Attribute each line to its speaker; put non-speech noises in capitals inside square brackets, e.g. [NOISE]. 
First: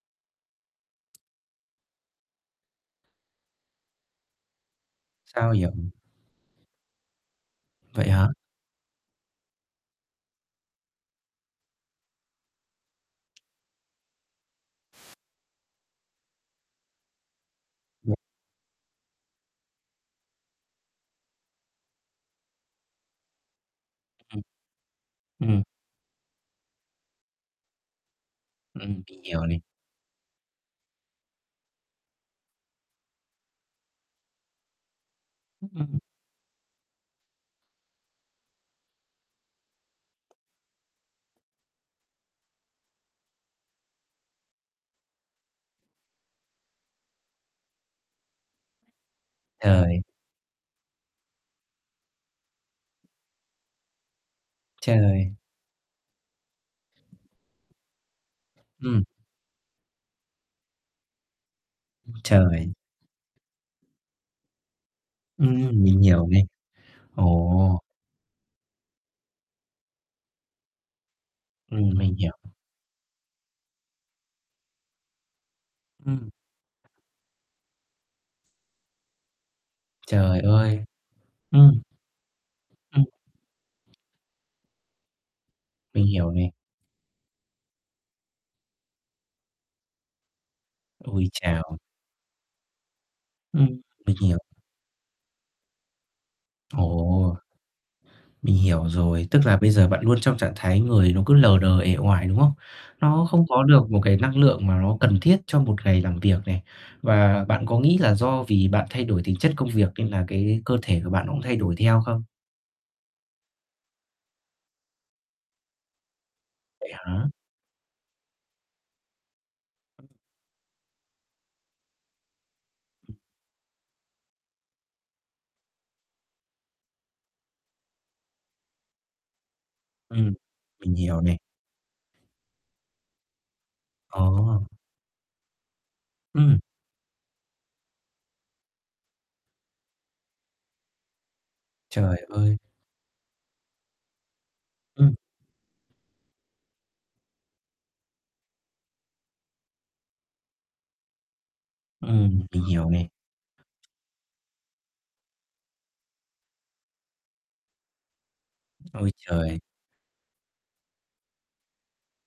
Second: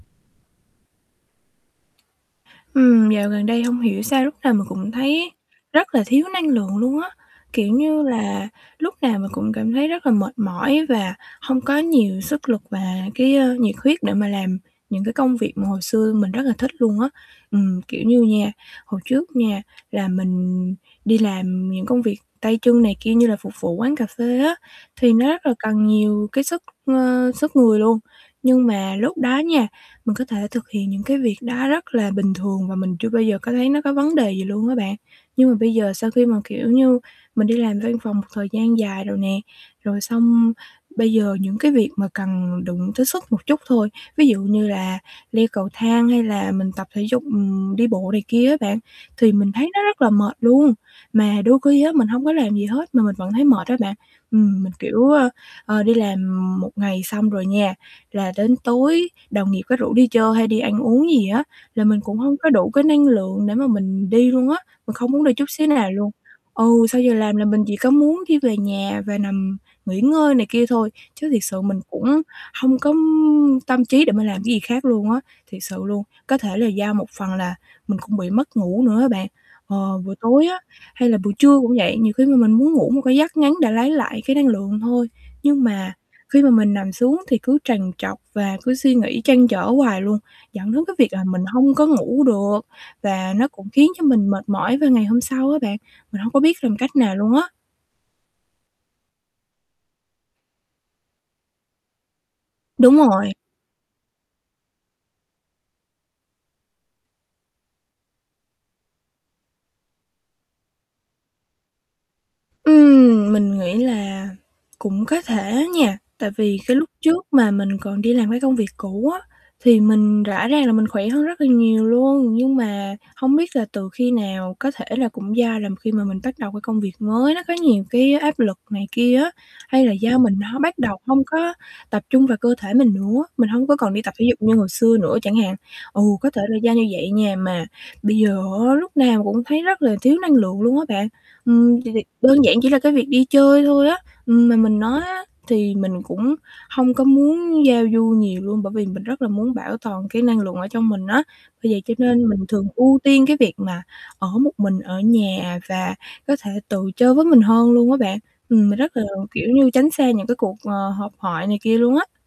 Speaker 1: Ừm, dạo gần đây hông hiểu sao lúc nào mình cũng thấy
Speaker 2: Sao vậy?
Speaker 1: rất là thiếu năng lượng luôn á, kiểu như
Speaker 2: Vậy hả?
Speaker 1: là, lúc nào mình cũng cảm thấy rất là mệt mỏi và hông có nhiều sức lực và cái, a, nhiệt huyết để mà làm những cái công việc mà hồi xưa mình rất là thích luôn á. Ừm, kiểu
Speaker 2: [UNINTELLIGIBLE]
Speaker 1: như nha, hồi trước nha là mình đi làm những công việc tay chân này kia như là phục vụ quán cà phê
Speaker 2: Ừm.
Speaker 1: á thì nó rất
Speaker 2: Ừm
Speaker 1: là
Speaker 2: hừm.
Speaker 1: cần nhiều cái sức, ơ, sức người luôn, nhưng mà
Speaker 2: Ừm, đi
Speaker 1: lúc đó
Speaker 2: nhiều đi.
Speaker 1: nha, mình có thể thực hiện những cái việc đó rất là bình thường và mình chưa bao giờ có thấy nó có vấn đề gì luôn á bạn. Nhưng mà
Speaker 2: Ưm,
Speaker 1: bây giờ
Speaker 2: ừm.
Speaker 1: sau khi mà, kiểu như, mình đi làm văn phòng một thời gian dài rồi nè, rồi xong bây giờ những cái việc mà cần đụng tới sức một chút thôi, ví dụ như là leo cầu thang hay là mình tập thể dục, ừm, đi bộ này kia á bạn thì mình thấy nó rất
Speaker 2: Trời.
Speaker 1: là mệt luôn. Mà đôi khi á mình hông có làm gì hết mà mình vẫn thấy mệt á bạn. Ừm, mình, kiểu, ơ,
Speaker 2: Trời.
Speaker 1: ờ, đi làm một ngày xong rồi nha, là đến
Speaker 2: Ừm.
Speaker 1: tối đồng nghiệp có rủ đi chơi hay đi ăn uống gì á là mình
Speaker 2: Ưm,
Speaker 1: cũng hông có đủ
Speaker 2: trời.
Speaker 1: cái năng lượng để mà mình đi luôn á, mình không muốn đi chút xíu
Speaker 2: Ừm,
Speaker 1: nào
Speaker 2: mình
Speaker 1: luôn.
Speaker 2: hiểu nè.
Speaker 1: Ừ, sau giờ làm là mình chỉ
Speaker 2: Ồ!
Speaker 1: có muốn đi về nhà và nằm nghỉ ngơi này kia thôi chứ thiệt sự mình
Speaker 2: Ừm, mình
Speaker 1: cũng
Speaker 2: hiểu.
Speaker 1: hông có tâm trí để mình làm cái gì khác luôn á, thiệt sự luôn.
Speaker 2: Ừm.
Speaker 1: Có thể là do một phần là mình cũng bị mất ngủ nữa á bạn, ờ, buổi
Speaker 2: Trời
Speaker 1: tối á
Speaker 2: ơi,
Speaker 1: hay là buổi trưa cũng
Speaker 2: ừm.
Speaker 1: vậy, nhiều khi mà mình muốn ngủ một
Speaker 2: Ừm.
Speaker 1: cái giấc ngắn để lấy lại cái năng lượng thôi, nhưng mà
Speaker 2: Mình hiểu
Speaker 1: khi mà
Speaker 2: nè.
Speaker 1: mình nằm xuống thì cứ trằn trọc và cứ suy nghĩ trăn trở hoài luôn, dẫn đến cái việc là
Speaker 2: Ôi
Speaker 1: mình hông
Speaker 2: chào!
Speaker 1: có ngủ được và nó cũng
Speaker 2: Ừm,
Speaker 1: khiến cho
Speaker 2: mình
Speaker 1: mình
Speaker 2: hiểu.
Speaker 1: mệt mỏi vào ngày hôm sau á bạn. Mình hông có biết làm cách nào luôn
Speaker 2: Ồ.
Speaker 1: á.
Speaker 2: Mình hiểu rồi, tức là bây giờ bạn luôn trong trạng thái người nó cứ lờ đờ uể oải, đúng không?
Speaker 1: Đúng
Speaker 2: Nó
Speaker 1: rồi.
Speaker 2: không có được một cái năng lượng mà nó cần thiết cho một ngày làm việc này. Và bạn có nghĩ là do vì bạn thay đổi tính chất công việc nên là cái cơ thể của bạn nó cũng thay đổi theo không?
Speaker 1: Ừm, mình nghĩ là cũng có thể nha, tại vì cái lúc
Speaker 2: Vậy
Speaker 1: trước
Speaker 2: hả?
Speaker 1: mà mình còn đi làm cái công việc cũ á thì mình rõ ràng là mình khỏe hơn rất là nhiều luôn. Nhưng mà
Speaker 2: Ừm.
Speaker 1: hông biết là từ khi nào, có thể là cũng do là khi mà mình bắt đầu cái công việc mới nó có nhiều cái áp lực này kia á, hay là do
Speaker 2: Ừm,
Speaker 1: mình ho bắt
Speaker 2: mình
Speaker 1: đầu
Speaker 2: hiểu
Speaker 1: hông
Speaker 2: nè.
Speaker 1: có tập trung vào cơ thể mình nữa, mình hông có còn đi tập
Speaker 2: Ờ.
Speaker 1: thể dục như hồi xưa nữa chẳng hạn. Ừ, có thể là
Speaker 2: Ừm.
Speaker 1: do như vậy nha, mà bây giờ á lúc nào cũng thấy rất là thiếu năng lượng luôn á bạn. Ừm, thì thì
Speaker 2: Trời
Speaker 1: đơn giản
Speaker 2: ơi!
Speaker 1: chỉ là cái việc đi chơi thôi á, ừm, mà mình nói
Speaker 2: Ừm.
Speaker 1: á thì mình cũng hông có muốn giao du nhiều luôn bởi vì mình rất là muốn bảo toàn cái năng lượng ở trong mình á. Bởi vậy cho nên mình
Speaker 2: Ừm, mình
Speaker 1: thường
Speaker 2: hiểu
Speaker 1: ưu
Speaker 2: nè.
Speaker 1: tiên cái việc mà ở một mình ở nhà và có thể tự chơi với mình hơn luôn á bạn. Ừm, mình rất là,
Speaker 2: Ôi
Speaker 1: kiểu
Speaker 2: trời!
Speaker 1: như, tránh xa những cái cuộc, ờ, họp hoại này kia luôn á.